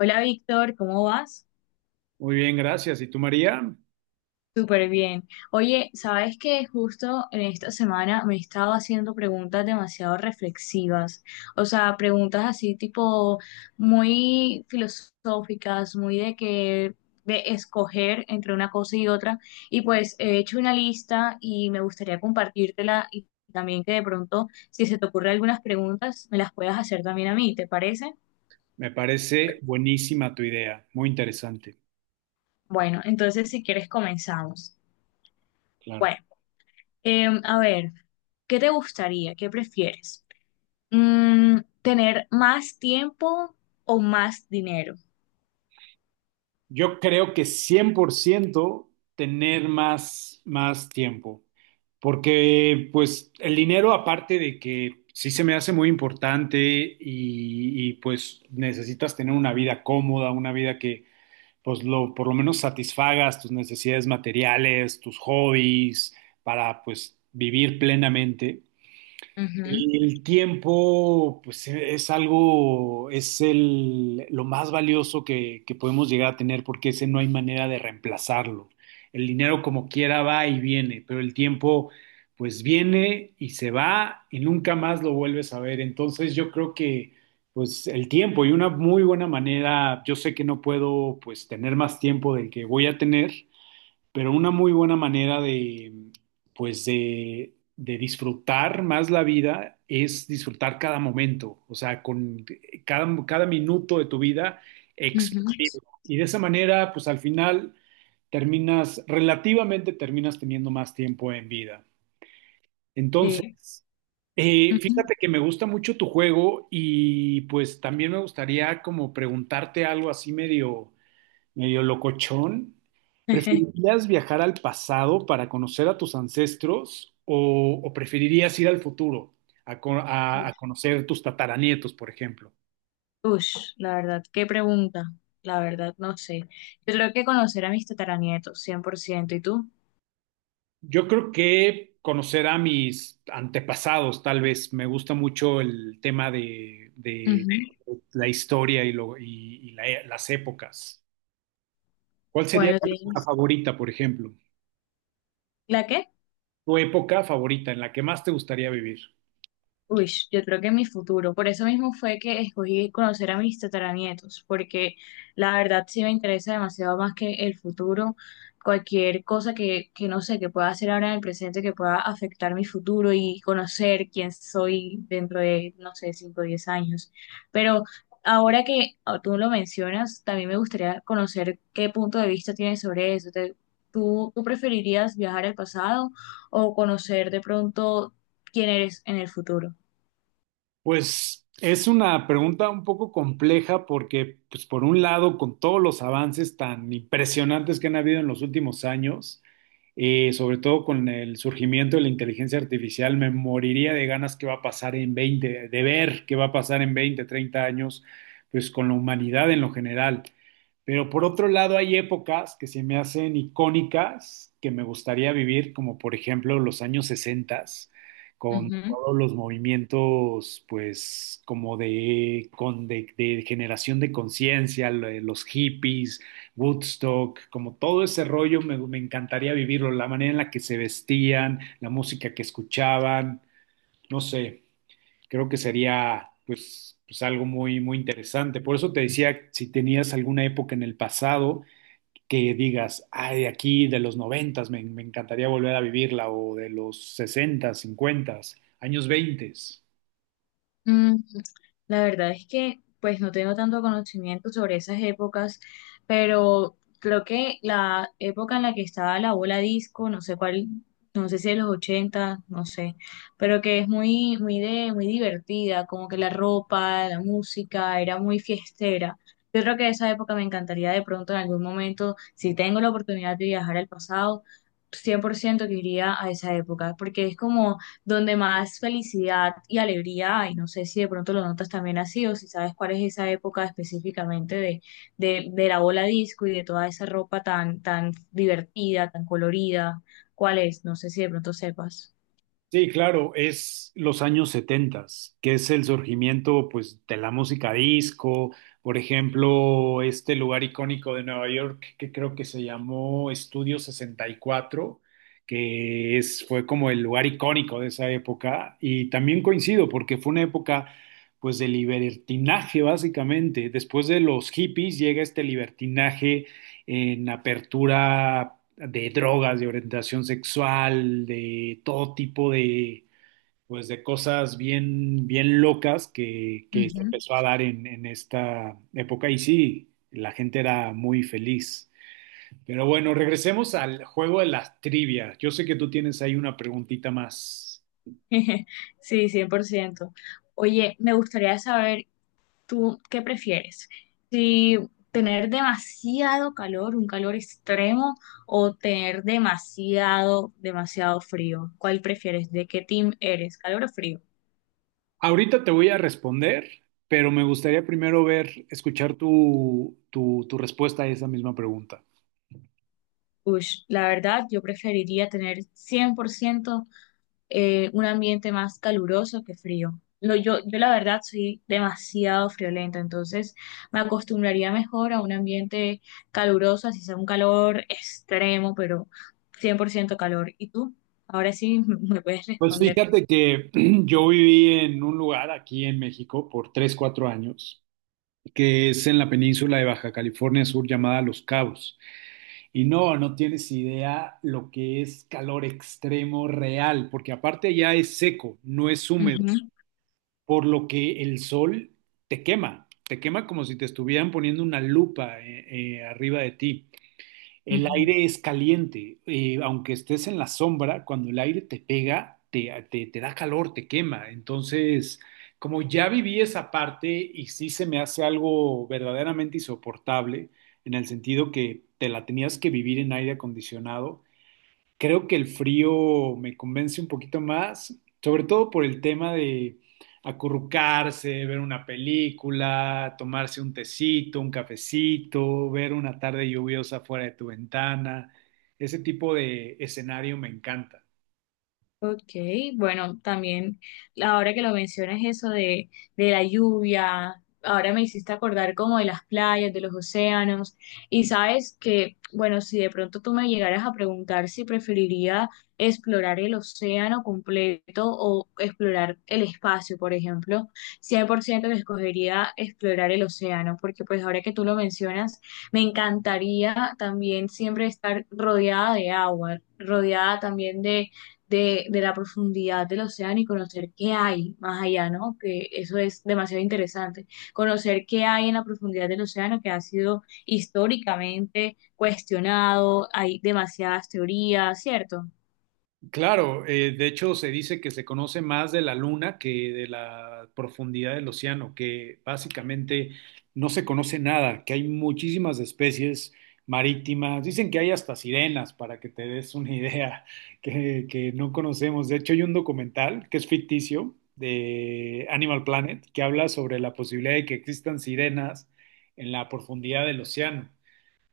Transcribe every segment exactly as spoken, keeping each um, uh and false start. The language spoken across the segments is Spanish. Hola Víctor, ¿cómo vas? Muy bien, gracias. ¿Y tú, María? Súper bien. Oye, sabes que justo en esta semana me he estado haciendo preguntas demasiado reflexivas, o sea, preguntas así tipo muy filosóficas, muy de que de escoger entre una cosa y otra. Y pues he hecho una lista y me gustaría compartírtela y también que de pronto, si se te ocurren algunas preguntas, me las puedas hacer también a mí, ¿te parece? Me parece buenísima tu idea, muy interesante, Bueno, entonces si quieres comenzamos. claro. Bueno. Em, a ver, ¿qué te gustaría? ¿Qué prefieres? Mm, ¿tener más tiempo o más dinero? Yo creo que cien por ciento tener más, más tiempo, porque pues el dinero aparte de que sí se me hace muy importante y, y, pues necesitas tener una vida cómoda, una vida que pues lo, por lo menos satisfagas tus necesidades materiales, tus hobbies, para pues vivir plenamente. Ujú, El tiempo, pues e- es algo, es el, lo más valioso que, que podemos llegar a tener porque ese no hay manera de reemplazarlo. El dinero como quiera va y viene, pero el tiempo pues viene y se va y nunca más lo vuelves a ver. Entonces yo creo que pues el tiempo y una muy buena manera, yo sé que no puedo pues tener más tiempo del que voy a tener, pero una muy buena manera de, pues de, de disfrutar más la vida es disfrutar cada momento, o sea, con cada, cada minuto de tu vida ujú, exprimido. Y de esa manera, pues al final terminas, relativamente terminas teniendo más tiempo en vida. Entonces, sí. Eh, ujú. fíjate que me gusta mucho tu juego y pues también me gustaría como preguntarte algo así medio medio locochón. ¿Preferirías viajar al pasado para conocer a tus ancestros o, o preferirías ir al futuro a, co- a- a conocer tus tataranietos, por ejemplo? Ush, la verdad, qué pregunta. La verdad, no sé. Yo creo que conocer a mis tataranietos, cien por ciento. ¿Y tú? Yo creo que conocer a mis antepasados, tal vez. Me gusta mucho el tema de, de Ujú. la historia y, lo- y- y la- las épocas. ¿Cuál sería Bueno, tu época tienes. favorita, por ejemplo? ¿La qué? Tu época favorita en la que más te gustaría vivir. Uy, yo creo que mi futuro. Por eso mismo fue que escogí conocer a mis tataranietos, porque la verdad sí me interesa demasiado más que el futuro. Cualquier cosa que, que no sé, que pueda hacer ahora en el presente, que pueda afectar mi futuro y conocer quién soy dentro de, no sé, cinco o diez años. Pero ahora que ah, tú lo mencionas, también me gustaría conocer qué punto de vista tienes sobre eso. Te- ¿Tú, tú preferirías viajar al pasado o conocer de pronto quién eres en el futuro? Pues es una pregunta un poco compleja porque, pues por un lado, con todos los avances tan impresionantes que han habido en los últimos años, eh, sobre todo con el surgimiento de la inteligencia artificial, me moriría de ganas qué va a pasar en veinte de ver qué va a pasar en veinte treinta años, pues con la humanidad en lo general. Pero por otro lado, hay épocas que se me hacen icónicas que me gustaría vivir, como por ejemplo los años sesenta, con Ujú. todos los movimientos, pues, como de, con, de, de generación de conciencia, lo- los hippies, Woodstock, como todo ese rollo, me, me encantaría vivirlo, la manera en la que se vestían, la música que escuchaban, no sé, creo que sería, pues, pues algo muy, muy interesante. Por eso te decía, si tenías alguna época en el pasado que digas, ay, aquí de los noventas me, me encantaría volver a vivirla, o de los sesentas, cincuentas, años veintes. Mm, la verdad es que pues no tengo tanto conocimiento sobre esas épocas, pero creo que la época en la que estaba la bola disco, no sé cuál, no sé si de los ochenta, no sé, pero que es muy, muy de, muy divertida, como que la ropa, la música, era muy fiestera. Yo creo que esa época me encantaría de pronto en algún momento. Si tengo la oportunidad de viajar al pasado, cien por ciento que iría a esa época, porque es como donde más felicidad y alegría hay. No sé si de pronto lo notas también así o si sabes cuál es esa época específicamente de, de, de la bola disco y de toda esa ropa tan, tan divertida, tan colorida. ¿Cuál es? No sé si de pronto sepas. Sí, claro, es los años setentas, que es el surgimiento pues de la música disco, por ejemplo, este lugar icónico de Nueva York que creo que se llamó Estudio sesenta y cuatro, que es fue como el lugar icónico de esa época y también coincido porque fue una época pues de libertinaje básicamente. Después de los hippies llega este libertinaje en apertura de drogas, de orientación sexual, de todo tipo de, pues, de cosas bien, bien locas que, que se Ujú. empezó a dar en, en esta época. Y sí, la gente era muy feliz. Pero bueno, regresemos al juego de las trivias. Yo sé que tú tienes ahí una preguntita más. Sí, cien por ciento. Oye, me gustaría saber, ¿tú qué prefieres? ¿Si tener demasiado calor, un calor extremo, o tener demasiado, demasiado frío? ¿Cuál prefieres? ¿De qué team eres? ¿Calor o frío? Ahorita te voy a responder, pero me gustaría primero ver, escuchar tu, tu, tu respuesta a esa misma pregunta. Ush, la verdad, yo preferiría tener cien por ciento eh, un ambiente más caluroso que frío. Lo, yo, yo la verdad soy demasiado friolenta, entonces me acostumbraría mejor a un ambiente caluroso, así sea un calor extremo, pero cien por ciento calor. ¿Y tú? Ahora sí me puedes Pues responder. fíjate que yo viví en un lugar aquí en México por tres cuatro años, que es en la península de Baja California Sur llamada Los Cabos. Y no, no tienes idea lo que es calor extremo real, porque aparte ya es seco, no es húmedo, Ujú, por lo que el sol te quema, te quema como si te estuvieran poniendo una lupa eh, eh, arriba de ti. El ujú. aire es caliente, eh, aunque estés en la sombra, cuando el aire te pega, te, te- te da calor, te quema. Entonces, como ya viví esa parte y sí se me hace algo verdaderamente insoportable, en el sentido que te la tenías que vivir en aire acondicionado. Creo que el frío me convence un poquito más, sobre todo por el tema de acurrucarse, ver una película, tomarse un tecito, un cafecito, ver una tarde lluviosa fuera de tu ventana. Ese tipo de escenario me encanta. Ok, bueno, también ahora que lo mencionas eso de, de, la lluvia, ahora me hiciste acordar como de las playas, de los océanos, y sabes que, bueno, si de pronto tú me llegaras a preguntar si preferiría explorar el océano completo o explorar el espacio, por ejemplo, cien por ciento que escogería explorar el océano, porque pues ahora que tú lo mencionas, me encantaría también siempre estar rodeada de agua, rodeada también de de, de la profundidad del océano y conocer qué hay más allá, ¿no? Que eso es demasiado interesante. Conocer qué hay en la profundidad del océano, que ha sido históricamente cuestionado, hay demasiadas teorías, ¿cierto? Claro, eh, de hecho se dice que se conoce más de la luna que de la profundidad del océano, que básicamente no se conoce nada, que hay muchísimas especies marítimas, dicen que hay hasta sirenas, para que te des una idea, que, que no conocemos. De hecho hay un documental que es ficticio de Animal Planet que habla sobre la posibilidad de que existan sirenas en la profundidad del océano.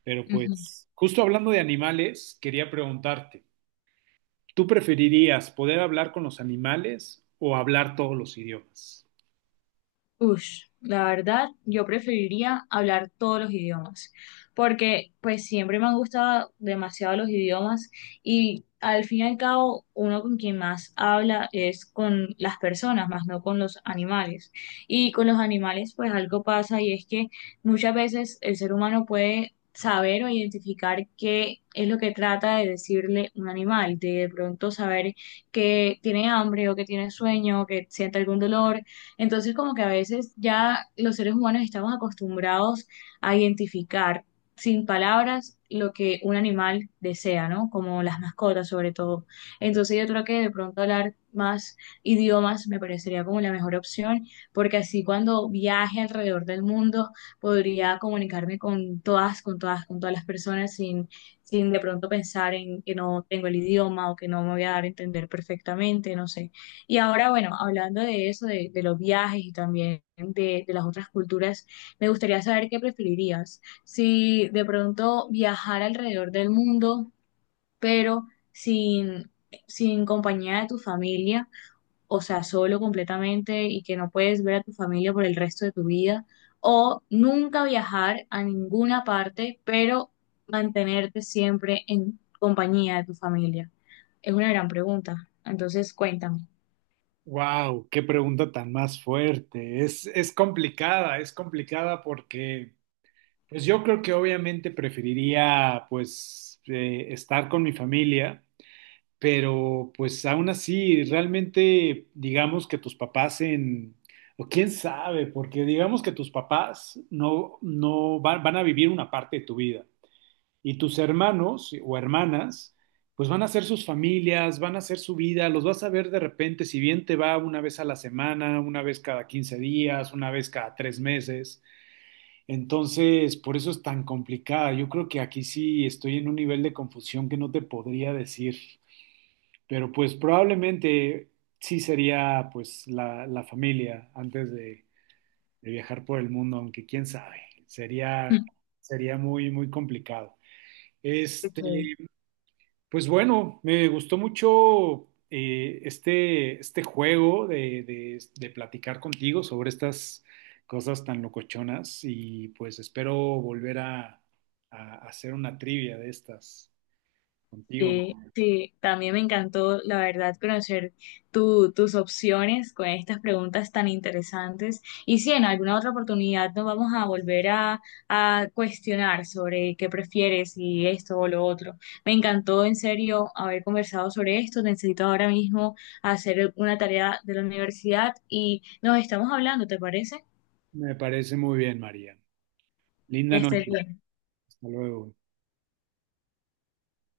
Pero Ujú. pues, justo hablando de animales, quería preguntarte. ¿Tú preferirías poder hablar con los animales o hablar todos los idiomas? Ush, la verdad, yo preferiría hablar todos los idiomas, porque pues siempre me han gustado demasiado los idiomas y al fin y al cabo uno con quien más habla es con las personas, más no con los animales. Y con los animales pues algo pasa, y es que muchas veces el ser humano puede saber o identificar qué es lo que trata de decirle un animal, de de pronto saber que tiene hambre o que tiene sueño o que siente algún dolor. Entonces, como que a veces ya los seres humanos estamos acostumbrados a identificar sin palabras lo que un animal desea, ¿no? Como las mascotas sobre todo. Entonces, yo creo que de pronto hablar más idiomas me parecería como la mejor opción, porque así cuando viaje alrededor del mundo podría comunicarme con todas, con todas, con todas las personas, sin sin de pronto pensar en que no tengo el idioma o que no me voy a dar a entender perfectamente, no sé. Y ahora, bueno, hablando de eso, de, de los viajes y también de, de las otras culturas, me gustaría saber qué preferirías. Si de pronto viajar alrededor del mundo, pero sin, sin compañía de tu familia, o sea, solo completamente y que no puedes ver a tu familia por el resto de tu vida, o nunca viajar a ninguna parte, pero mantenerte siempre en compañía de tu familia. Es una gran pregunta. Entonces, cuéntame. Wow, qué pregunta tan más fuerte. Es, es complicada, es complicada porque, pues yo creo que obviamente preferiría, pues, eh, estar con mi familia, pero pues aún así, realmente, digamos que tus papás en, o quién sabe, porque digamos que tus papás no, no van van a vivir una parte de tu vida. Y tus hermanos o hermanas, pues van a hacer sus familias, van a hacer su vida, los vas a ver de repente, si bien te va una vez a la semana, una vez cada quince días, una vez cada tres meses. Entonces, por eso es tan complicada. Yo creo que aquí sí estoy en un nivel de confusión que no te podría decir, pero pues probablemente sí sería pues la, la familia antes de, de, viajar por el mundo, aunque quién sabe, sería, sería muy, muy complicado. Este, Ok. Pues bueno, me gustó mucho eh, este, este juego de, de- de platicar contigo sobre estas cosas tan locochonas y pues espero volver a, a hacer una trivia de estas contigo. Sí, sí, también me encantó, la verdad, conocer tu- tus opciones con estas preguntas tan interesantes. Y si en alguna otra oportunidad nos vamos a volver a, a, cuestionar sobre qué prefieres y esto o lo otro. Me encantó en serio haber conversado sobre esto. Necesito ahora mismo hacer una tarea de la universidad y nos estamos hablando, ¿te parece? Me parece muy bien, María. Que Linda estés noche. bien. Hasta luego.